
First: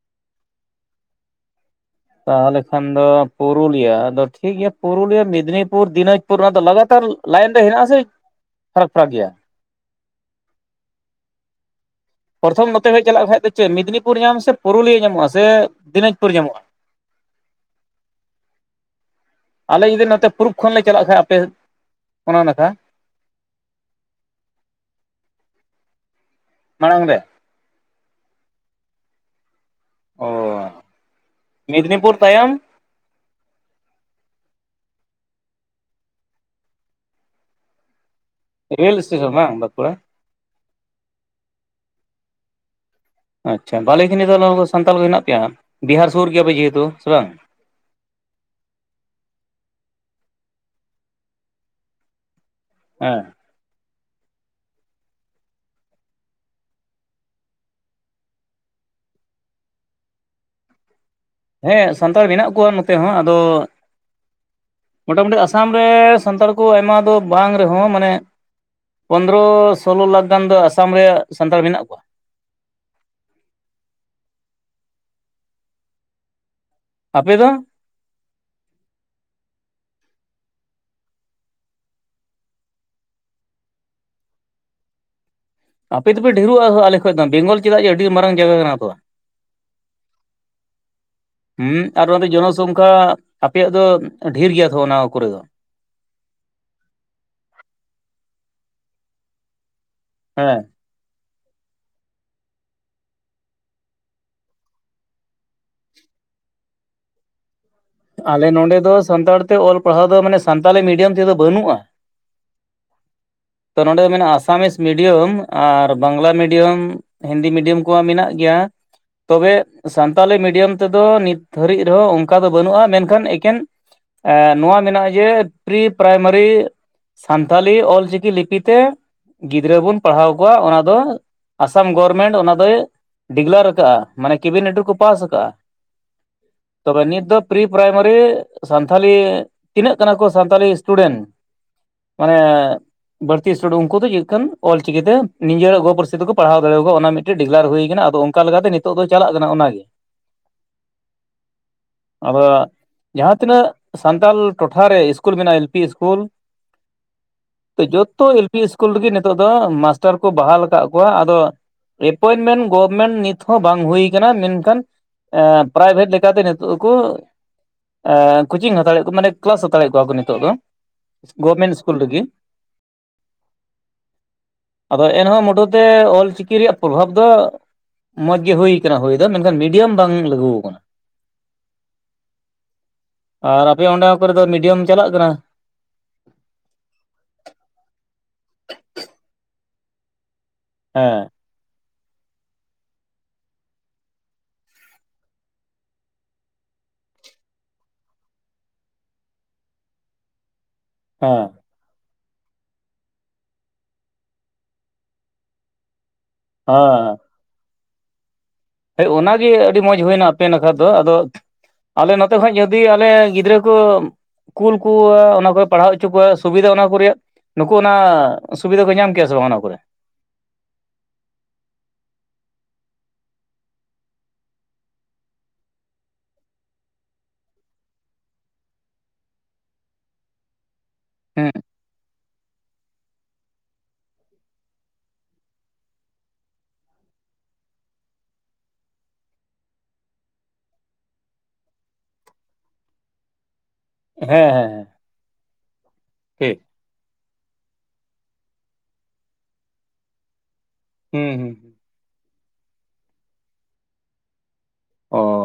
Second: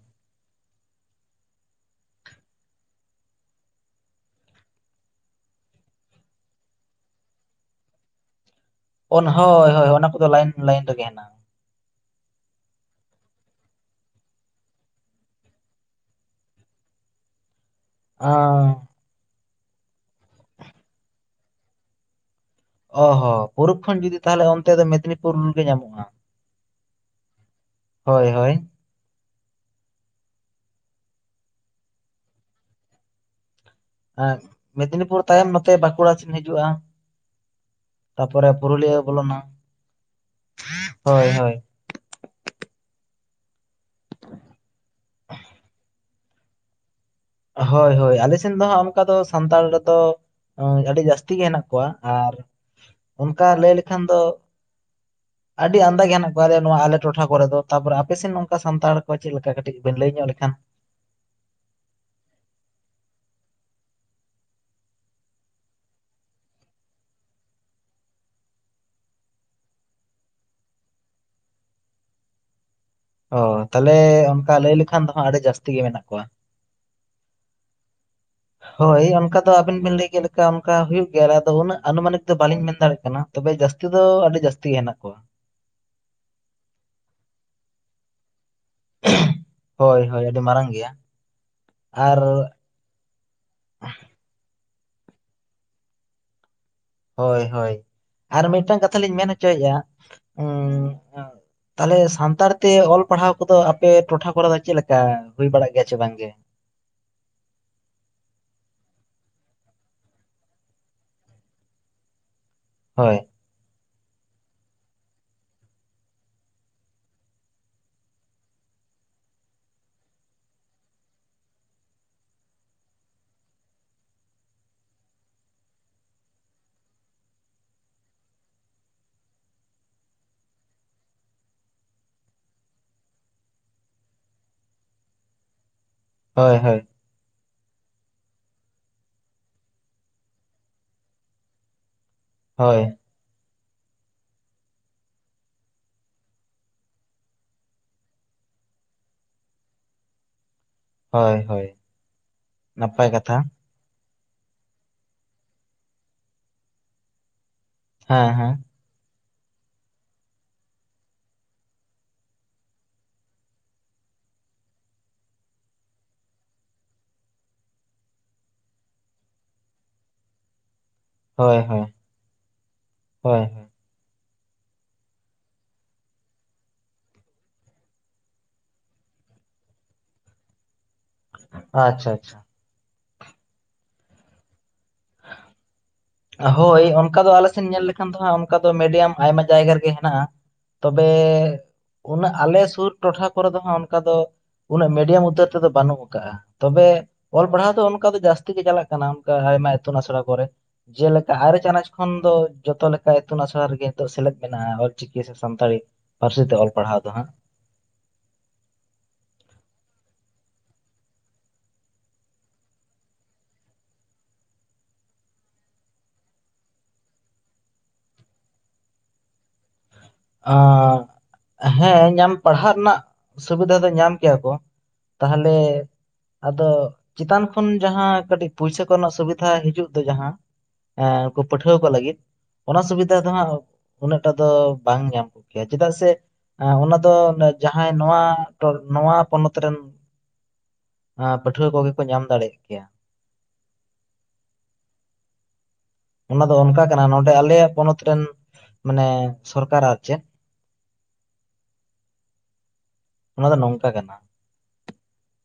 Speaker 2: ᱛᱟᱦᱚᱞᱮ ᱠᱷᱟᱱ ᱫᱚ ᱯᱩᱨᱩᱞᱤᱭᱟᱹ ᱟᱫᱚ ᱴᱷᱤᱠ ᱜᱮᱭᱟ ᱯᱩᱨᱩᱞᱤᱭᱟᱹ ᱟᱫᱚ ᱡᱷᱤᱠ ᱜᱤᱭᱟ ᱯᱚᱞᱴᱚᱱᱤᱭᱟ, ᱢᱮᱫᱽᱱᱤᱯᱩᱨ, ᱫᱤᱱᱟᱡᱽᱯᱩᱨ, ᱱᱚᱣᱟ ᱫᱚ ᱞᱟᱜᱟᱛᱟᱨ ᱞᱟᱭᱤᱱ ᱨᱮ ᱦᱮᱱᱟᱜ ᱟ ᱥᱮ ᱯᱷᱟᱨᱟᱠ ᱯᱷᱟᱨᱟᱠ ᱜᱮᱭᱟ
Speaker 1: ᱩᱱᱤ ᱦᱚᱸ ᱦᱳᱭ ᱦᱳᱭ ᱚᱱᱟ ᱠᱚᱫᱚ ᱞᱟᱭᱤᱱ ᱞᱟᱭᱤᱱ ᱨᱮᱜᱮ ᱦᱮᱱᱟᱜᱼᱟ᱾
Speaker 2: ᱯᱨᱚᱛᱷᱚᱢ ᱱᱚᱛᱮ ᱦᱮᱡ ᱪᱟᱞᱟᱜ ᱠᱷᱟᱱᱡ ᱫᱚ ᱪᱮᱫ ᱢᱮᱫᱽᱱᱤᱯᱩᱨ ᱧᱟᱢ ᱥᱮ ᱯᱩᱨᱩᱞᱤᱭᱟᱹ ᱧᱟᱢᱚᱜᱼᱟ ᱥᱮ, ᱫᱤᱱᱟᱡᱽᱯᱩᱨ ᱧᱟᱢᱚᱜᱼᱟ? [unintelligible]
Speaker 1: ᱟᱸ
Speaker 2: ᱟᱞᱮ ᱡᱩᱫᱤ ᱱᱚᱛᱮ ᱯᱩᱨᱩᱵ ᱠᱷᱚᱱᱞᱮ ᱪᱟᱞᱟᱜ ᱠᱷᱟᱱ ᱟᱯᱮ ᱚᱱᱟ ᱱᱟᱠᱷᱟ᱾
Speaker 1: ᱚ ᱦᱚ ᱯᱩᱨᱩᱵ ᱠᱷᱚᱱ ᱡᱩᱫᱤ ᱛᱟᱦᱚᱞᱮ ᱚᱱᱛᱮ ᱫᱚ ᱢᱮᱫᱽᱱᱤᱯᱩᱨ ᱜᱮ ᱧᱟᱢᱚᱜᱼᱟ᱾
Speaker 2: ᱢᱟᱲᱟᱝ ᱨᱮ?
Speaker 1: ᱦᱳᱭ ᱦᱳᱭ
Speaker 2: ᱚ ᱢᱮᱫᱽᱱᱤᱯᱩᱨ ᱛᱟᱭᱚᱢ
Speaker 1: ᱮᱸ ᱢᱮᱫᱽᱱᱤᱯᱩᱨ ᱛᱟᱭᱚᱢ ᱱᱚᱛᱮ ᱵᱟᱸᱠᱩᱲᱟ ᱥᱮᱫ ᱦᱤᱡᱩᱜᱼᱟ᱾ ᱛᱟᱯᱚᱨᱮ ᱯᱩᱨᱩᱞᱤᱭᱟᱹ
Speaker 2: ᱨᱮᱹᱞ ᱥᱴᱮᱥᱚᱱ
Speaker 1: ᱵᱚᱞᱱᱟ᱾
Speaker 2: ᱵᱟᱝ ᱵᱟᱸᱠᱩᱲᱟ?
Speaker 1: ᱦᱳᱭ, ᱦᱳᱭ
Speaker 2: ᱟᱪᱪᱷᱟ ᱵᱷᱟᱞᱮ ᱱᱤᱛᱚᱜ ᱫᱚ ᱟᱵᱚ ᱥᱟᱱᱛᱟᱞ ᱠᱚ ᱦᱮᱱᱟᱜ ᱯᱮᱭᱟ, ᱵᱤᱦᱟᱨ ᱥᱩᱨ ᱜᱮᱭᱟᱯᱮ ᱡᱮᱦᱮᱛᱩ ᱥᱮ ᱵᱟᱝ᱾
Speaker 1: ᱦᱳᱭ ᱦᱳᱭ ᱟᱞᱮᱥᱱ ᱫᱚ ᱦᱟᱸᱜ ᱚᱱᱠᱟ ᱫᱚ ᱥᱟᱱᱛᱟᱲ ᱨᱮᱫᱚ ᱟᱹᱰᱤ ᱡᱟᱹᱥᱛᱤ ᱜᱮ ᱦᱮᱱᱟᱜ ᱠᱚᱣᱟ, ᱟᱨ
Speaker 2: ᱦᱮᱸ
Speaker 1: ᱚᱱᱠᱟ ᱞᱟᱹᱭ ᱞᱮᱠᱷᱟᱱ ᱫᱚ
Speaker 2: [unintelligible]
Speaker 1: ᱟᱹᱰᱤ ᱟᱢᱫᱟ ᱜᱮ ᱦᱮᱱᱟᱜ ᱠᱚᱣᱟ ᱱᱚᱣᱟ ᱟᱞᱮ ᱴᱚᱴᱷᱟ ᱠᱚᱨᱮ ᱫᱚ, ᱛᱟᱯᱚᱨᱮ ᱟᱯᱮᱥᱱ ᱱᱚᱝᱠᱟ ᱥᱟᱱᱛᱟᱲ ᱠᱚ ᱪᱮᱫ ᱞᱮᱠᱟ ᱠᱟᱹᱴᱤᱡ ᱵᱮᱱ ᱞᱟᱹᱭ ᱧᱚᱜ ᱞᱮᱠᱷᱟᱱ?
Speaker 2: ᱦᱮᱸ ᱥᱟᱱᱛᱟᱲ ᱢᱮᱱᱟᱜ ᱠᱚᱣᱟ ᱱᱚᱛᱮ ᱦᱚᱸ ᱟᱫᱚ ᱢᱚᱴᱟᱢᱩᱴᱤ ᱟᱥᱟᱢ ᱨᱮ ᱥᱟᱱᱛᱟᱲ ᱠᱚ ᱟᱭᱢᱟ ᱫᱚ ᱵᱟᱝ ᱨᱮᱦᱚᱸ ᱢᱟᱱᱮ ᱯᱚᱱᱨᱚ ᱥᱳᱞᱞᱳ ᱞᱟᱠᱷ ᱜᱟᱱ ᱫᱚ ᱟᱥᱟᱢ ᱨᱮ ᱥᱟᱱᱛᱟᱲ ᱢᱮᱱᱟᱜ ᱠᱚᱣᱟ᱾
Speaker 1: ᱚ ᱛᱟᱦᱚᱞᱮ ᱚᱱᱠᱟ ᱞᱟᱹᱭ ᱞᱮᱠᱷᱟᱱ ᱫᱚ ᱦᱟᱸᱜ ᱟᱹᱰᱤ ᱡᱟᱹᱥᱛᱤ ᱜᱮ ᱢᱮᱱᱟᱜ ᱠᱚᱣᱟ᱾
Speaker 2: ᱟᱯᱮ ᱫᱚ?
Speaker 1: ᱦᱳᱭ ᱚᱱᱠᱟ ᱫᱚ ᱟᱵᱤᱱ ᱵᱤᱱ ᱞᱟᱹᱭ ᱠᱮᱫ ᱞᱮᱠᱟ ᱚᱱᱠᱟ ᱦᱩᱭᱩᱜ ᱜᱮᱭᱟ, ᱟᱨ ᱟᱫᱚ ᱩᱱᱟᱹᱜ ᱟᱱᱩᱢᱟᱱᱤᱠ ᱫᱚ ᱵᱟᱹᱞᱤᱧ ᱢᱮᱱ ᱫᱟᱲᱮᱭᱟᱜ ᱠᱟᱱᱟ᱾ ᱛᱚᱵᱮ ᱡᱟᱹᱥᱛᱤ ᱫᱚ ᱟᱹᱰᱤ ᱡᱟᱹᱟᱥᱛᱤ ᱜᱮ ᱦᱮᱱᱟᱜ ᱠᱚᱣᱟ᱾
Speaker 2: ᱟᱯᱮ ᱫᱚᱯᱮ ᱰᱷᱮᱨᱚᱜᱼᱟ ᱟᱞᱮ ᱠᱷᱚᱱ ᱫᱚ ᱵᱮᱝᱜᱚᱞ ᱪᱮᱫᱟᱜ ᱡᱮ ᱟᱹᱰᱤ ᱢᱟᱨᱟᱝ ᱡᱟᱭᱜᱟ ᱠᱟᱱᱟ᱾ ᱛᱚ
Speaker 1: ᱦᱳᱭ ᱦᱳᱭ ᱟᱹᱰᱤ ᱢᱟᱨᱟᱝ ᱜᱮᱭᱟ ᱟᱨ
Speaker 2: ᱚᱱᱠᱟ ᱟᱯᱮᱭᱟᱜ ᱫᱚ ᱰᱷᱮᱨ ᱜᱮᱭᱟ ᱛᱚ ᱚᱱᱟ ᱠᱚᱨᱮ ᱫᱚ
Speaker 1: ᱦᱳᱭ ᱦᱳᱭ ᱟᱨ ᱢᱤᱫᱴᱟᱝ ᱠᱟᱛᱷᱟ ᱞᱤᱧ ᱢᱮᱱ ᱦᱚᱪᱚᱭᱮᱫᱼᱟ᱾
Speaker 2: ᱦᱮᱸ
Speaker 1: ᱛᱟᱦᱚᱞᱮ ᱥᱟᱱᱛᱟᱲ ᱛᱮ ᱚᱞ ᱯᱟᱲᱦᱟᱣ ᱠᱚᱫᱚ ᱟᱯᱮ ᱴᱚᱴᱷᱟ ᱠᱚᱨᱮ ᱫᱚ ᱪᱮᱫ ᱞᱮᱠᱟ, ᱦᱩᱭ ᱵᱟᱲᱟᱜ ᱜᱮᱭᱟ ᱥᱮ ᱵᱟᱝ ᱜᱮ?
Speaker 2: ᱟᱞᱮ ᱱᱚᱰᱮ ᱫᱚ ᱥᱟᱱᱛᱟᱲ ᱛᱮ ᱚᱞ ᱯᱟᱲᱦᱟᱣ ᱫᱚ ᱢᱟᱱᱮ ᱥᱟᱱᱛᱟᱞᱤ ᱢᱤᱰᱤᱭᱟᱢ ᱛᱮᱫᱚ ᱵᱟᱹᱱᱩᱜᱼᱟ᱾
Speaker 1: ᱦᱳᱭ
Speaker 2: ᱛᱚ ᱱᱚᱸᱰᱮ ᱫᱚ ᱢᱮᱱᱟᱜ-ᱟ ᱟᱥᱟᱢᱤᱥ ᱢᱤᱰᱤᱭᱟᱢ ᱟᱨ ᱵᱟᱝᱞᱟ ᱢᱤᱰᱤᱭᱟᱢ ᱦᱤᱱᱫᱤ ᱢᱤᱰᱤᱭᱟᱢ ᱠᱚᱢᱟ ᱢᱮᱱᱟᱜ ᱜᱮᱭᱟ᱾ ᱛᱚᱵᱮ ᱥᱟᱱᱛᱟᱞᱤ ᱢᱤᱰᱤᱭᱟᱢ ᱛᱮᱫᱚ ᱱᱤᱛ ᱫᱷᱟᱹᱨᱤᱡ ᱨᱮᱦᱚᱸ ᱚᱱᱠᱟ ᱫᱚ ᱵᱟᱹᱱᱩᱜᱼᱟ᱾ ᱢᱮᱱᱠᱷᱟᱱ ᱮᱠᱮᱱ ᱮᱸ ᱱᱚᱣᱟ ᱢᱮᱱᱟᱜᱼᱟ ᱡᱮ ᱯᱨᱤ ᱯᱨᱟᱭᱢᱟᱨᱤ ᱥᱟᱱᱛᱷᱟᱞᱤ ᱚᱞᱪᱤᱠᱤ ᱞᱤᱯᱤ ᱛᱮ ᱜᱤᱫᱽᱨᱟᱹ ᱵᱚᱱ ᱯᱟᱲᱦᱟᱣ ᱠᱚᱣᱟ ᱚᱱᱟ ᱫᱚ, ᱟᱥᱟᱢ ᱜᱚᱨᱢᱮᱱᱴ ᱚᱱᱟ ᱫᱚᱭ ᱰᱤᱜᱽᱞᱟᱨ ᱟᱠᱟᱜᱼᱟ ᱢᱟᱱᱮ ᱠᱮᱵᱤᱱᱮᱴ ᱨᱮᱠᱚ ᱯᱟᱥ ᱟᱠᱟᱟᱜᱼᱟ᱾
Speaker 1: ᱦᱳᱭ ᱦᱳᱭ
Speaker 2: ᱛᱚᱵᱮ ᱱᱤᱛ ᱫᱚ ᱯᱨᱤ ᱯᱨᱟᱭᱢᱟᱨᱤ ᱥᱟᱱᱛᱷᱟᱞᱤ ᱛᱤᱱᱟᱹᱜ ᱠᱟᱱᱟ ᱠᱚ ᱥᱟᱱᱛᱟᱞᱤ ᱥᱴᱩᱰᱮᱱᱴ ᱢᱟᱱᱮ
Speaker 1: ᱦᱳᱭ
Speaker 2: ᱵᱟᱹᱲᱛᱤ ᱥᱴᱩᱰᱴ ᱩᱱᱠᱩ ᱫᱚ ᱪᱮᱫ ᱞᱮᱟᱱ ᱚᱞ ᱪᱤᱠᱤᱛᱮ ᱱᱤᱡᱮᱨᱟᱜ ᱜᱚ ᱯᱟᱹᱨᱥᱤ ᱛᱮᱠᱚ ᱯᱟᱲᱦᱟᱣ ᱫᱟᱲᱮᱭᱟᱠᱚᱣᱟ ᱚᱱᱟ ᱢᱤᱫᱴᱮᱱ ᱰᱤᱜᱞᱟᱨ ᱦᱩᱭᱟ ᱟᱠᱟᱱᱟ ᱟᱫᱚ ᱚᱱᱠᱟ ᱞᱮᱠᱟᱛᱮ ᱱᱤᱛᱚᱜ ᱫᱚ ᱪᱟᱞᱟᱜ ᱠᱟᱱᱟ ᱚᱱᱟ ᱜᱮ
Speaker 1: ᱦᱚᱭ ᱦᱚᱭ
Speaker 2: ᱟᱫᱚ ᱡᱟᱦᱟᱸ ᱛᱤᱱᱟᱹᱜᱼᱼ ᱥᱟᱱᱛᱟᱞ ᱴᱚᱴᱷᱟ ᱨᱮ ᱤᱥᱠᱩᱞ ᱢᱮᱱᱟᱜᱼᱟ ᱮᱞ ᱯᱤ ᱤᱥᱠᱩᱞ ᱡᱚᱛᱚ
Speaker 1: ᱦᱮᱸ
Speaker 2: ᱮᱞ
Speaker 1: ᱦᱮᱸ
Speaker 2: ᱯᱤ ᱤᱥᱠᱩᱞᱼᱼ ᱠᱩᱞ ᱨᱮᱜᱮ ᱱᱤᱛᱚᱜ ᱫᱚ ᱢᱟᱥᱴᱟᱨ ᱠᱚ ᱵᱟᱦᱟᱞ ᱟᱠᱟᱫ ᱠᱚᱣᱟ ᱟᱫᱚᱼᱼ ᱮᱯᱚᱭᱮᱱᱴᱢᱮᱱᱴ ᱜᱚᱵᱷᱢᱮᱱᱴ ᱱᱤᱛ ᱦᱚᱸ ᱵᱟᱝ ᱦᱩᱭᱩ ᱟᱠᱟᱱᱟ ᱢᱮᱱᱠᱷᱟᱱᱼᱼ ᱮᱸ ᱯᱨᱟᱭᱵᱷᱮᱴ ᱞᱮᱠᱟᱛᱮ ᱱᱤᱛᱚᱜᱼᱼ ᱩᱱᱠᱩ ᱠᱳᱪᱤᱝ ᱦᱟᱛᱟᱲᱮᱫ ᱠᱚ ᱢᱟᱱᱮ ᱠᱮᱞᱟᱥ ᱦᱟᱛᱟᱲᱮᱫ ᱠᱚᱣᱟ ᱠᱚ ᱱᱤᱛᱚᱜ ᱫᱚᱼᱼ
Speaker 1: ᱦᱳᱭ
Speaker 2: ᱜᱚᱵᱷᱢᱮᱱᱴ
Speaker 1: ᱦᱳᱭ
Speaker 2: ᱤᱥᱠᱩᱞ ᱨᱮᱜᱮ᱾
Speaker 1: ᱦᱳᱭ ᱦᱳᱭ,
Speaker 2: ᱟᱫᱚ ᱮᱱᱦᱚᱸ ᱢᱩᱴ ᱛᱮ ᱚᱞᱪᱤᱠᱤ ᱨᱮᱭᱟᱜ ᱯᱨᱚᱵᱷᱟᱵᱽ ᱫᱚᱼᱼ ᱢᱚᱸᱪ ᱜᱮ ᱦᱩᱭ ᱟᱠᱟᱱᱟ, ᱦᱩᱭ ᱫᱚ ᱢᱮᱱᱠᱷᱟᱱ ᱢᱤᱰᱤᱭᱟᱢ ᱵᱟᱝ ᱞᱟᱹᱜᱩ ᱟᱠᱟᱱᱟ᱾
Speaker 1: ᱟᱪᱪᱷᱟ, ᱟᱪᱪᱷᱟ
Speaker 2: ᱟᱨ ᱟᱯᱮᱭᱟᱜ ᱚᱸᱰᱮ ᱠᱚᱨᱮ ᱫᱚ ᱢᱤᱰᱤᱭᱟᱢ ᱪᱟᱞᱟᱜ ᱠᱟᱱᱟ?
Speaker 1: ᱦᱳᱭ ᱚᱱᱠᱟ ᱫᱚ ᱟᱞᱮᱥᱮᱱ ᱧᱮᱞ ᱞᱮᱠᱷᱟᱱ ᱫᱚ ᱦᱟᱜ, ᱚᱱᱠᱟ ᱫᱚ ᱢᱤᱰᱤᱭᱟᱢ ᱟᱭᱢᱟ ᱡᱟᱭᱜᱟ ᱨᱮᱜᱮ ᱦᱮᱱᱟᱜᱼᱟ᱾ ᱛᱚᱵᱮ
Speaker 2: ᱦᱮᱸ
Speaker 1: ᱩᱱᱟᱹᱜ ᱟᱞᱮ ᱥᱩᱨ ᱴᱚᱴᱷᱟ ᱠᱚᱨᱮ ᱫᱚ ᱦᱟᱜ ᱚᱱᱠᱟ ᱫᱚᱼᱼ ᱩᱱᱟᱹᱜ ᱢᱤᱰᱟᱢ ᱩᱫᱽᱫᱟᱹᱨ ᱛᱮᱫᱚ ᱵᱟᱹᱱᱩᱜᱼᱟ᱾ ᱛᱚᱵᱮ ᱚᱞ ᱯᱟᱲᱦᱟᱣ ᱫᱚ ᱚᱱᱠᱟ ᱫᱚ ᱡᱟᱹᱥᱛᱤ ᱜᱮ ᱪᱟᱞᱟᱜ ᱠᱟᱱᱟ ᱚᱱᱠᱟ ᱟᱭᱢᱟ ᱤᱛᱩᱱ ᱟᱥᱲᱟ ᱠᱚᱨᱮᱼᱼ ᱡᱮ ᱞᱮᱠᱟ
Speaker 2: ᱦᱮᱸ
Speaker 1: ᱟᱨᱮ ᱪᱟᱱᱟᱪᱼᱼ ᱠᱷᱚᱱ ᱫᱚ ᱡᱚᱛᱚ ᱞᱮᱠᱟ ᱤᱛᱩᱱ ᱟᱥᱲᱟ ᱨᱮᱜᱮ ᱥᱮᱞᱮᱫ ᱢᱮᱱᱟᱜᱼᱟ, ᱚᱞᱪᱤᱠᱤ ᱥᱮ ᱥᱟᱱᱛᱟᱲᱤᱼᱼ ᱯᱟᱹᱨᱥᱤ ᱛᱮ ᱚᱞ ᱯᱟᱲᱦᱟᱣ ᱫᱚ
Speaker 2: ᱦᱮᱸ
Speaker 1: ᱦᱟᱸᱜᱼᱼ
Speaker 2: ᱚᱱᱟᱜᱮ ᱟᱹᱰᱤ ᱢᱚᱸᱡᱽ ᱦᱩᱭᱱᱟ ᱟᱯᱮ ᱱᱟᱠᱷᱟ ᱫᱚ ᱟᱫᱚᱼᱼ ᱟᱞᱮ ᱱᱚᱛᱮ ᱠᱚᱸ ᱡᱚᱫᱤ ᱟᱞᱮ ᱜᱤᱫᱽᱨᱟᱹ ᱠᱚ ᱠᱩᱞ ᱠᱚᱣᱟ ᱚᱱᱟ ᱠᱚᱨᱮ ᱯᱟᱲᱦᱟᱣ ᱚᱪᱚ ᱠᱚᱣᱟ ᱥᱩᱵᱤᱫᱷᱟ ᱚᱱᱟ ᱠᱚ ᱨᱮᱭᱟᱜ ᱱᱩᱠᱩ ᱚᱱᱟ ᱥᱩᱵᱤᱫᱷᱟ ᱠᱚ ᱧᱟᱢ ᱠᱮᱭᱟ ᱥᱮ ᱵᱟᱝ ᱚᱱᱟ ᱠᱚᱨᱮ?
Speaker 1: ᱟᱨ ᱦᱮᱸ ᱧᱟᱢ ᱯᱟᱲᱦᱟᱜ ᱨᱮᱱᱟᱜ ᱥᱩᱵᱤᱫᱷᱟ ᱫᱚ ᱧᱟᱢ ᱠᱮᱭᱟ ᱠᱚ᱾ ᱛᱟᱦᱚᱞᱮᱼᱼ ᱟᱫᱚ ᱪᱮᱛᱟᱱ ᱠᱷᱚᱱ ᱡᱟᱦᱟᱸ ᱠᱟᱹᱴᱤᱡ ᱯᱩᱭᱥᱟᱹ ᱠᱚᱨᱮᱱᱟᱜ ᱥᱩᱵᱤᱫᱷᱟ ᱦᱤᱡᱩᱜ ᱫᱚ ᱡᱟᱦᱟᱸ ᱮᱠᱩ
Speaker 2: ᱦᱮᱸ
Speaker 1: ᱯᱟᱹᱴᱷᱩᱣᱟᱹ ᱠᱚ ᱞᱟᱹᱜᱤᱫ, ᱚᱱᱟ ᱥᱩᱵᱤᱫᱷᱟ ᱫᱚ ᱦᱟᱸᱜ ᱩᱱᱟᱹᱜᱚᱴᱟ ᱫᱚᱼᱼ ᱵᱟᱝ ᱧᱟᱢ ᱠᱚᱜᱮᱭᱟ ᱪᱮᱫᱟᱜ ᱥᱮᱼᱼ ᱚᱱᱟ ᱫᱚ ᱡᱟᱦᱟᱸᱭ ᱱᱚᱣᱟ ᱱᱚᱣᱟ ᱯᱚᱱᱚᱛ ᱨᱮᱱᱼᱼ ᱯᱟᱹᱴᱷᱩᱟᱹ ᱠᱚᱜᱮ ᱠᱚ ᱧᱟᱢ ᱫᱟᱲᱮᱭᱟᱜ ᱠᱮᱭᱟ᱾
Speaker 2: ᱦᱮᱸ ᱦᱮᱸ ᱦᱮᱸ
Speaker 1: ᱚᱱᱟ ᱫᱚ
Speaker 2: ᱴᱷᱤᱠ
Speaker 1: ᱚᱱᱠᱟ ᱠᱟᱱᱟ ᱱᱚᱰᱮ ᱟᱞᱮᱭᱟᱜ ᱯᱚᱱᱚᱛ ᱨᱮᱱ ᱢᱟᱱᱮ ᱥᱚᱨᱠᱟᱨ ᱟᱨ ᱪᱮᱫ?
Speaker 2: ᱦᱮᱸ ᱦᱩᱸ
Speaker 1: ᱚᱱᱟ ᱫᱚ ᱱᱚᱝᱠᱟ ᱠᱟᱱᱟ᱾
Speaker 2: ᱚᱻ